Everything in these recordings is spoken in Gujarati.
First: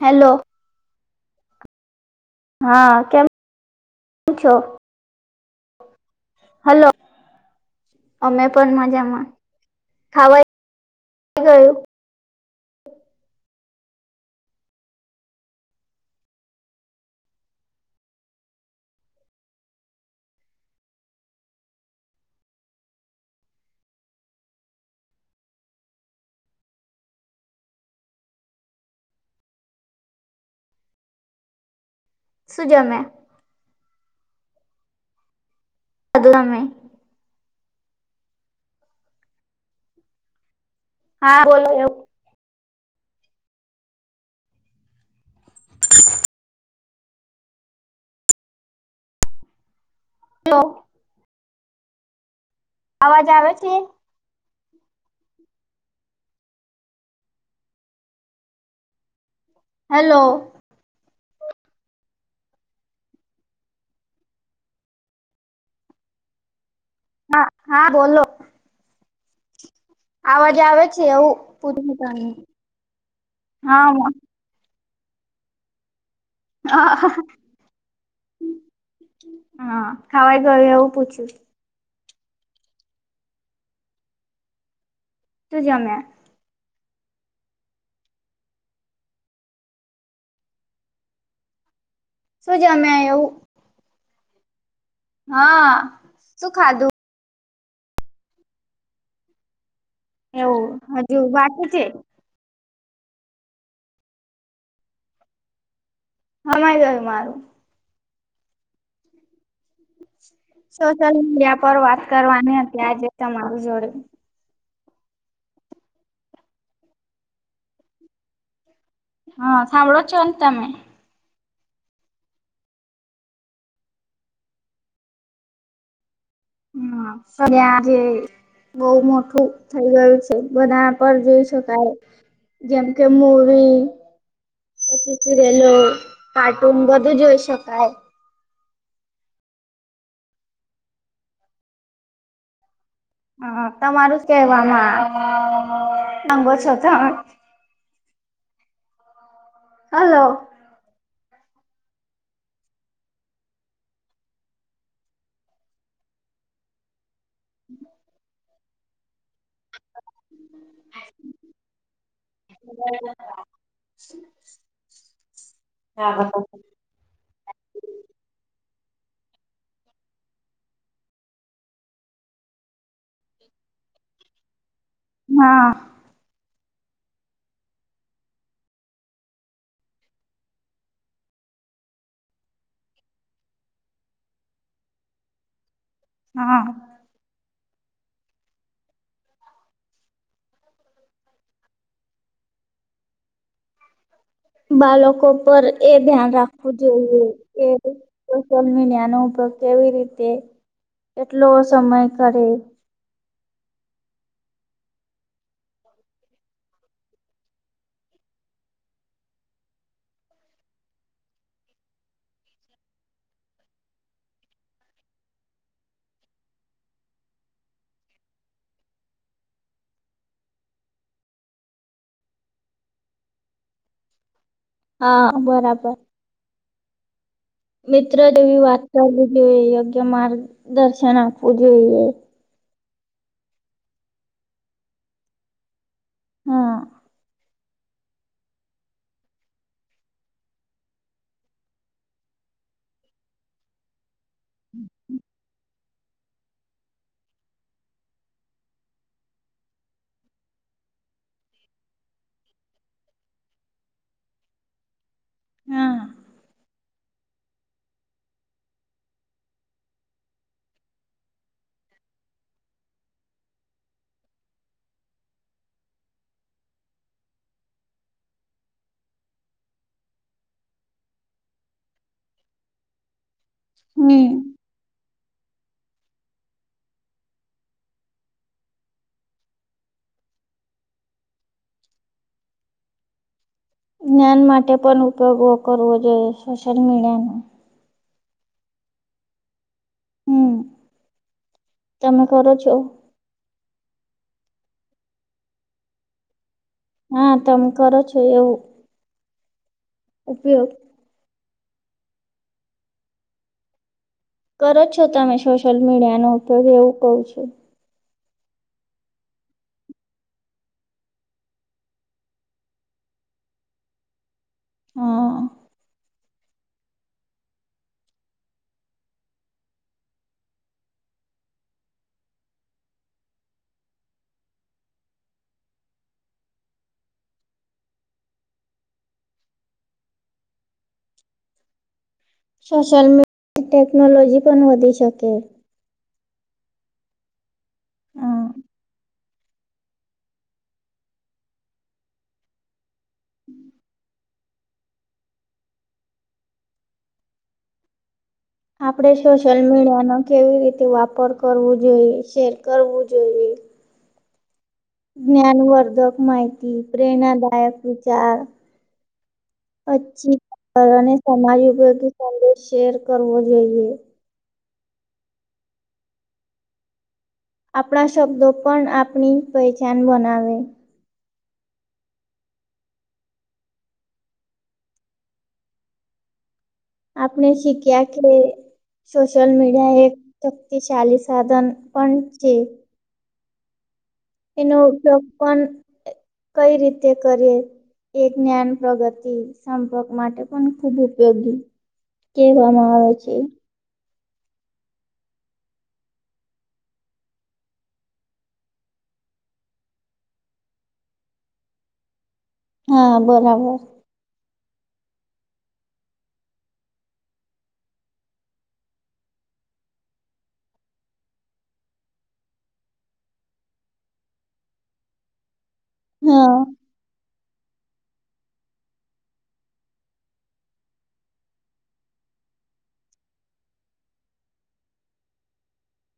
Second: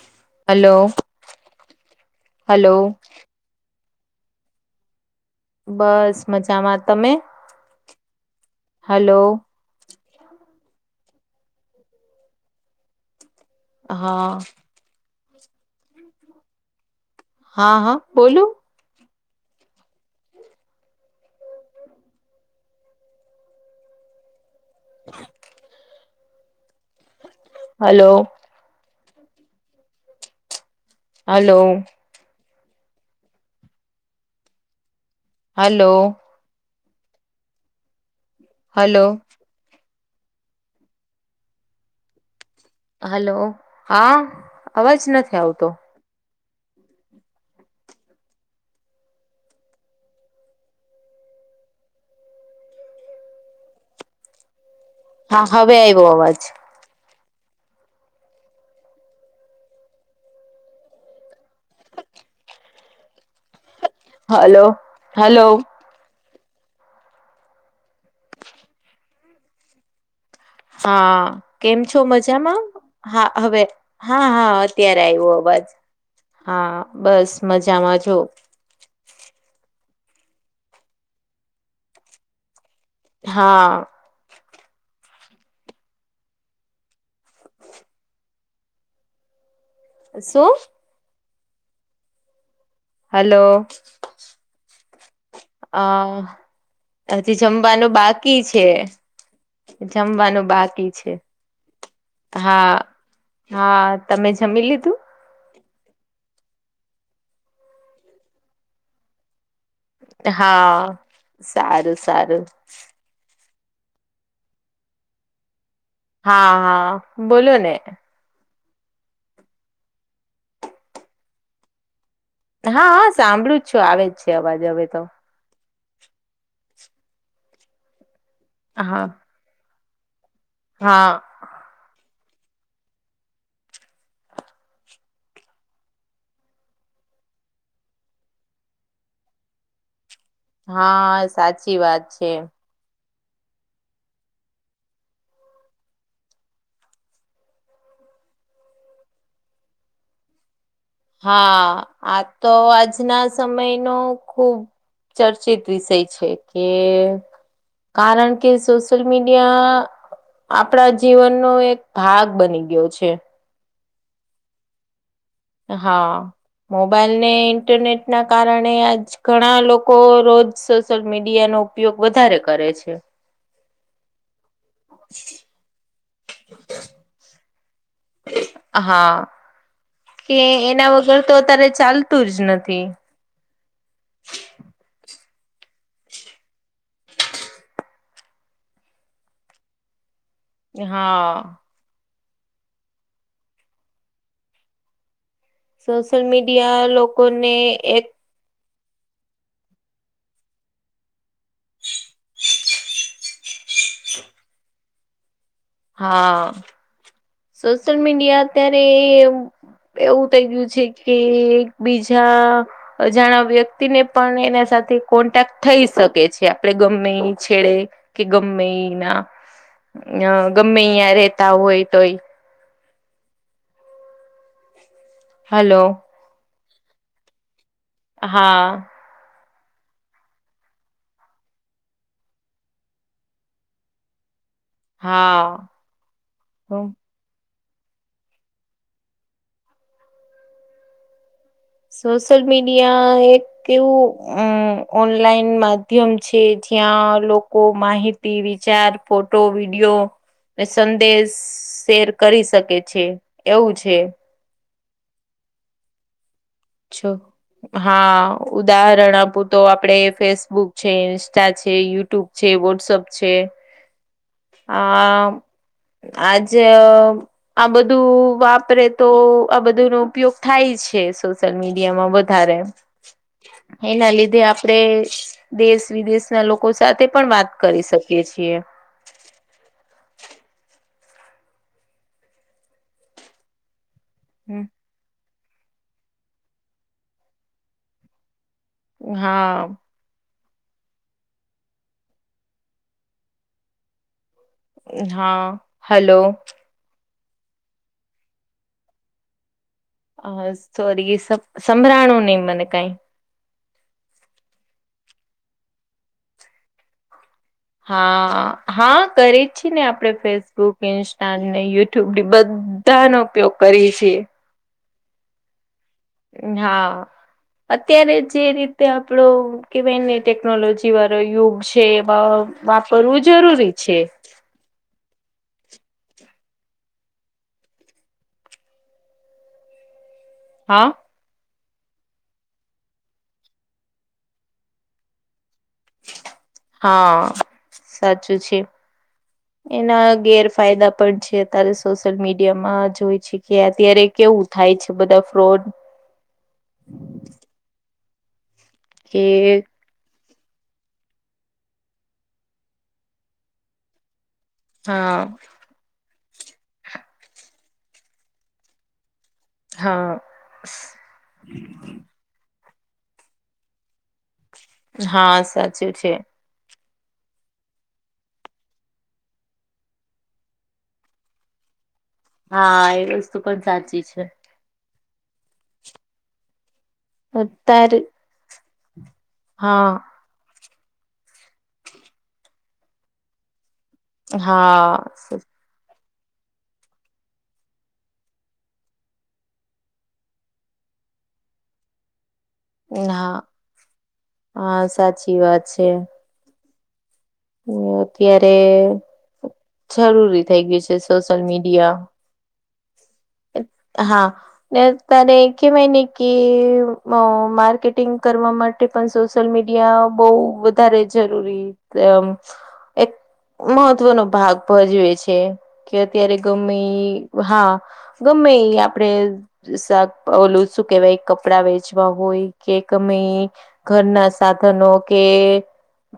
હેલો હલો હલો હા કેમ છો બસ મજામાં હલો તમે અમે પણ હલો મજામાં ખાવા થઇ ગયું હા હા હા બોલું હ હલો હલો શુ જમ્યાં હલો ગુલામે હલો હા બોલો એવું હલો હા અવાજ નથી આવતો ઓ હલો અવાજ આવે છે હા હવે આવ્યો અવાજ હલો હલો હલો હા હા બોલો અવાજ આવે છે હા એવું કેમ પૂછું છો તમને મજામાં હા હવે હા હા અત્યારે આવ્યો અવાજ હા બસ મજામાં જો હા ખાવાઈ ગયુ એવું પૂછ્યું હા તું જમ્યા શું શું જમ્યા એવું હલો હા આ શું ખાધું હજી જમવાનું બાકી છે જમવાનું બાકી એવું છે હજુ બાકી છે હા હા તમે જમી લીધું હા જમાય ગયું મારું હા સોશિયલ મીડિયા પર સારું વાત સારું કરવાની હતી આજે તમારું જોડે હા હા બોલો ને હા સાંભળો છો તમે હા હા સાંભળું જ છુ આવે જ છે અવાજ હવે તો હમ્મ ત્યા જે બહ હા મોટું થઇ ગયું છે બનાવવા હા પર જોઈ શકાય જેમ કે મુવી પછી સિરિયલો કાર્ટૂન બધું જોઈ શકાય હા સાચી વાત છે હ તમારું જ કેહેવામાં રંગો છો ત હલો હા આ તો આજના સમયનો ખુબ ચર્ચિત વિષય છે કે કારણ કે સોશિયલ મીડિયા આપણા જીવનનો એક ભાગ બની ગયો છે [inaudible] હા મોબાઈલ ને ઇન્ટરનેટ ના કારણે આજ ઘણા લોકો રોજ સોશિયલ મીડિયા નો ઉપયોગ વધારે કરે છે [inaudible] [inaudible] હા કે એના વગર તો અત્યારે ચાલતું જ નથી હા હા બાળકો પર એ સોશિયલ ધ્યાન રાખવું મીડિયા જોઈએ લોકોને એ એક સોશિયલ મીડિયાનો ઉપયોગ કેવી રીતે કેટલો સમય કરે હા સોશિયલ મીડિયા અત્યારે એવું થઈ ગયું છે કે એક બીજા અજાણા વ્યક્તિ ને પણ એના સાથે કોન્ટેક્ટ થઈ શકે છે આપડણે ગમે છેડે કે ગમે એ ના અ ગમે અહીં રેતા હોય તોય હા હલો બરાબર મિત્ર જેવી વાત હા કરવી જોઈએ યોગ્ય માર્ગદર્શન આપવું જોઈએ હા હ હા સોશિયલ મીડિયા એક કેવું ઓનલાઈન મા માધ્યમ છે જ્યાં લોકો માહિતી વિચાર ફોટો વિડીયો ને સંદેશ શેર કરી શકે છે એવું છે હા છો હા ઉદાહરણ આપું તો આપડે ફેસબુક છે ઇન્સ્ટા છે યુટ્યુબ છે વોટ્સઅપ છે [inaudible] આ આજ આ બધું વાપરે તો આ બધું નો ઉપયોગ થાય છે. સોશલ મીડિયામાં વધારે એના હમ લીધે આપડે દેશ વિદેશના લોકો સાથે પણ વાત કરી શકીએ છીએ. જ્ઞાન માટે પણ ઉપયોગો કરવો જોઈએ સોશિયલ મીડિયાનો. હા. હમ્મ તમે કરો છો હા હલો હા તમે કરો છો એવું હ ઉપયોગ સોરી સાંભડા નુ મને કઈ કરો છો તમે સોશિયલ મીડિયાનો ઉપયોગ એવું કહું છુ હા હા કરી જ છી ને આપડે ફેસબુક ઇન્સ્ટા ને યુટ્યુબ બધ બધા નો ઉપયોગ કરી છેીએ હા હા અત્યારે જે રીતે આપડો કે ભાઈને ટેકનોલોજી વાળો યુગ છે એમાં વાપરવું જરૂરી છે. હા. સોશિયલ મી ટેકનોલોજી પણ વધી શકે. હા સાચું હા છે. એના ગેરફાયદા પણ છે અત્યારે સોશિયલ મીડિયામાં જોય છે કે અત્યારે કેવું થાય છે બધા ફ્રોડ આપણે કે સોશિયલ મીડિયા નો કેવી રીતે વાપર કરવો જોઈએ શેર કરવું જોઈએ હા જ્ઞાનવર્ધક માહિતી પ્રેરણાદાયક વિચાર હા પછી અને સમાજ ઉપયોગી સંદેશ શેર કરવો જોઈએ. હા સાચું છે. આપણા શબ્દો પણ આપણી પહેચાન બનાવે હા એ વસ્તુ પણ સાચી છે. આપણે અત્યારે શીખ્યા કે સોશિયલ હા મીડિયા એક શક્તિશાલી સાધન પણ છે. એનો હા ઉપયોગ પણ કઈ રીતે કરીએ. એ જ્ઞાન પ્રગતિ સંપર્ક માટે પણ ખૂબ ઉપયોગી કેહેવામાં આવે છે. હા હા સાચી વાત છે. ને અત્યારે જરૂરી થઈ ગય છે સોશિયલ મીડિયા. હા બરાબર. હા ને તને કહેવાય ને કે અ માર્કેટિંગ કરવા માટે પણ સોશિયલ મીડિયા બહ વધારે જરૂરી એક મહત્વનો ભાગ ભજવે છે. કે અત્યારે હા ગમે હા ગમે આપડે શાક ઓલું શું કેવાય કપડાં વેચવા હોય કેમે ઘરના સાધનો કે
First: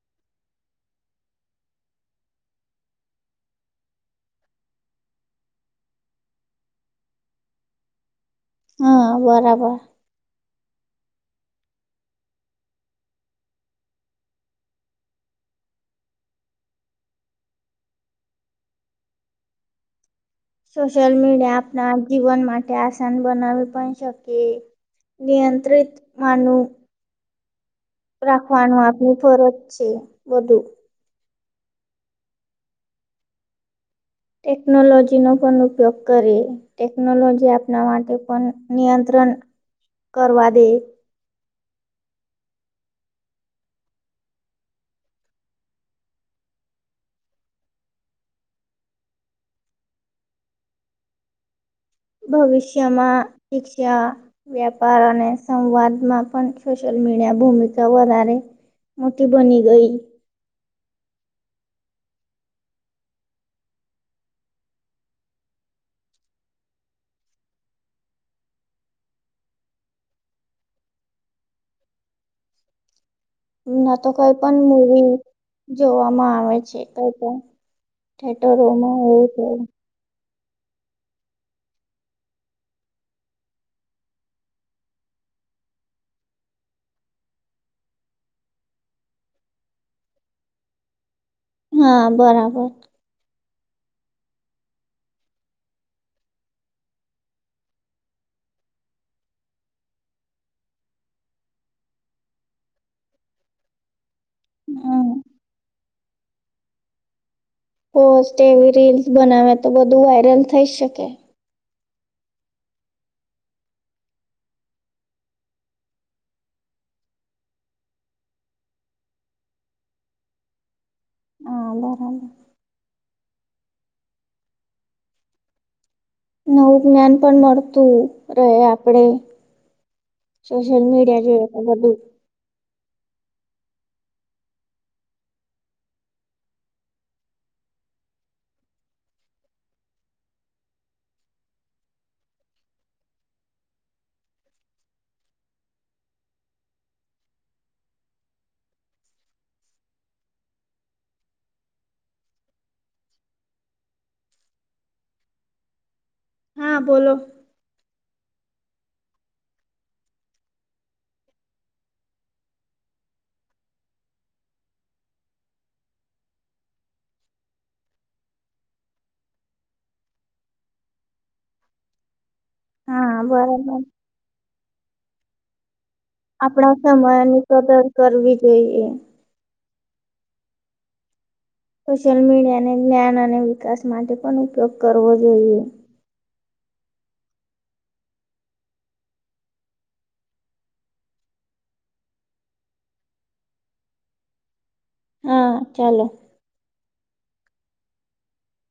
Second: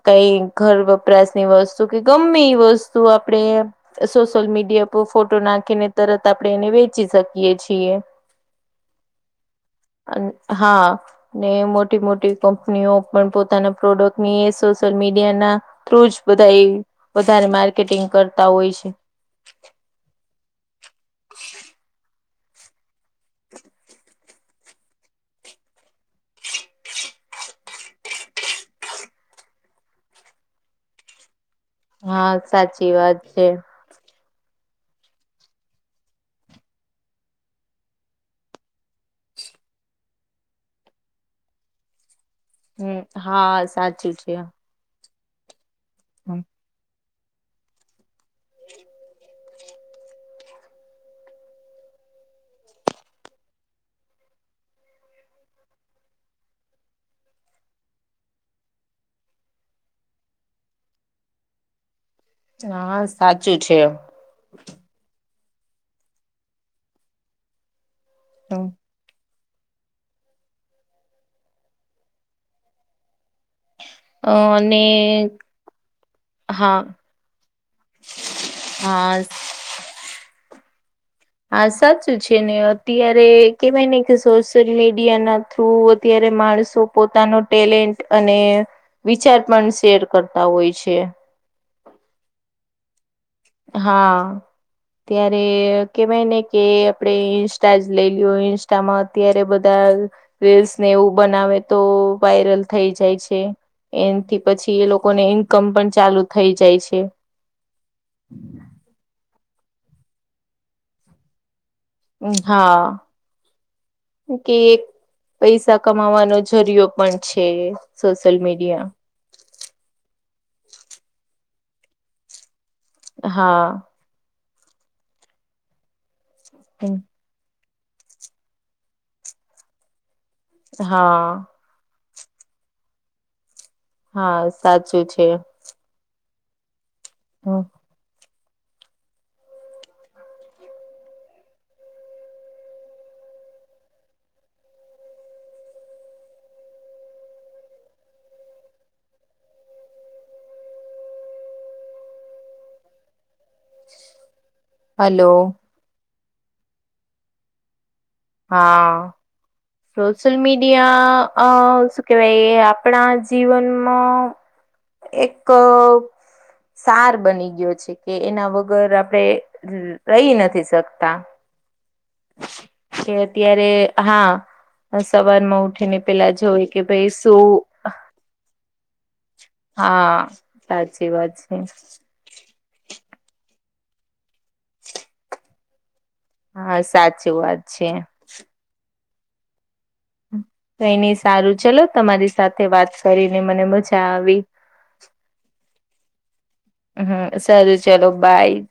કઈ ઘર વપરાશની વસ્તુ કે ગમે એ વસ્તુ આપણેે સોશિયલ મીડિયા પર ફોટો નાખીને તરત આપણે એને વેચી શકીએ છીએ. હા બરાબર. હા. ને મોટી મોટી કંપનીઓ પણ પોતાના પ્રોડક્ટ ની સોશિયલ મીડિયા ના થ્રુજ બધા એ વધારે માર્કેટિંગ કરતા હોય છે. સોશિલ મીડિયા આપના જીવન માટે આસાન બનાવી પણ શકે નિયંત્રિત માનું રાખવાનું આપની ફરજ છે બધું હા સાચી વાત છે. ટટેકનોલોજીનો પણનુપયોગ કરી. ટેકનોલોજી આપણા માટે પણ નિયંત્રણ કરવા દે હમ હા સાચું છે. હમ હ ભવિષ્યમાં શીખ્યા વ્યાપાર અને સંવાદમાં પણ સોશિયલ મીડિયા ભૂમિકા વધારે મોટી બની ગઈ હા સાચું છે. હા. ના તો કઈ અ પણ અને મૂવી જોવામાં આવે હા છે કઈ પણ થેટરોમાં હા એ છે. હા સાચું છે ને અત્યારે કેવાય ને કે સોશિયલ મીડિયા ના થ્રુ અત્યારે માણસો પોતાનો ટેલેન્ટ અને. વિચાર પણ શેર કરતા હોય છે. હા બરાબર. હા. ત્યારે કેવાય ને કે આપણે ઇન્સ્ટા જ લઈ લ ઇન્સ્ટામાં. અ્યારે બધા રીલ્સને એવું બનાવે તો વાયરલ થઈ જાય છે. એનાથી પછી એ હમ લોકોને ઇન્કમ પણ ચાલુ થઈ જાય છે. હો વી રીલ્સ બનાવે તો બધું વાયરલ થઈ શકે. હા કે એક. પૈસા કમાવાનો જરિયો પણ છે સોશિયલ મીડિયા. હા બરાબર. હા. નવું જ્ઞાન પણ મળતું રહે આપડે. સોશિયલ મીડિયા જો હા તો બધું. હા સાચું છે. હ. હલો. હા બોલો. હા. સોશિયલ મીડિયા અ શું કેવાય આપણા જીવનમાં. એક સાર બની ગયો છે કે એના વગર આપડે. રહી નથી શકતા. [inaudible] છે અત્યારે બરાબર હા. સવારમાં ઉઠી ને પેલા જોય આપણા કે ભાઈ સમયની કદર શું. કરવી જોઈએ હા સાચી વાત છે. સોશિયલ મીડિયાને જ્ઞાન અને વિકાસ માટે પણ ઉપયોગ કરવો જોઈએ. હા સાચી વાત છે. કઈ નઈ સારું ચલો તમારી સાથે વાત કરીને મને મજા આવી. હા ચાલો. હ સર ચલો બાય.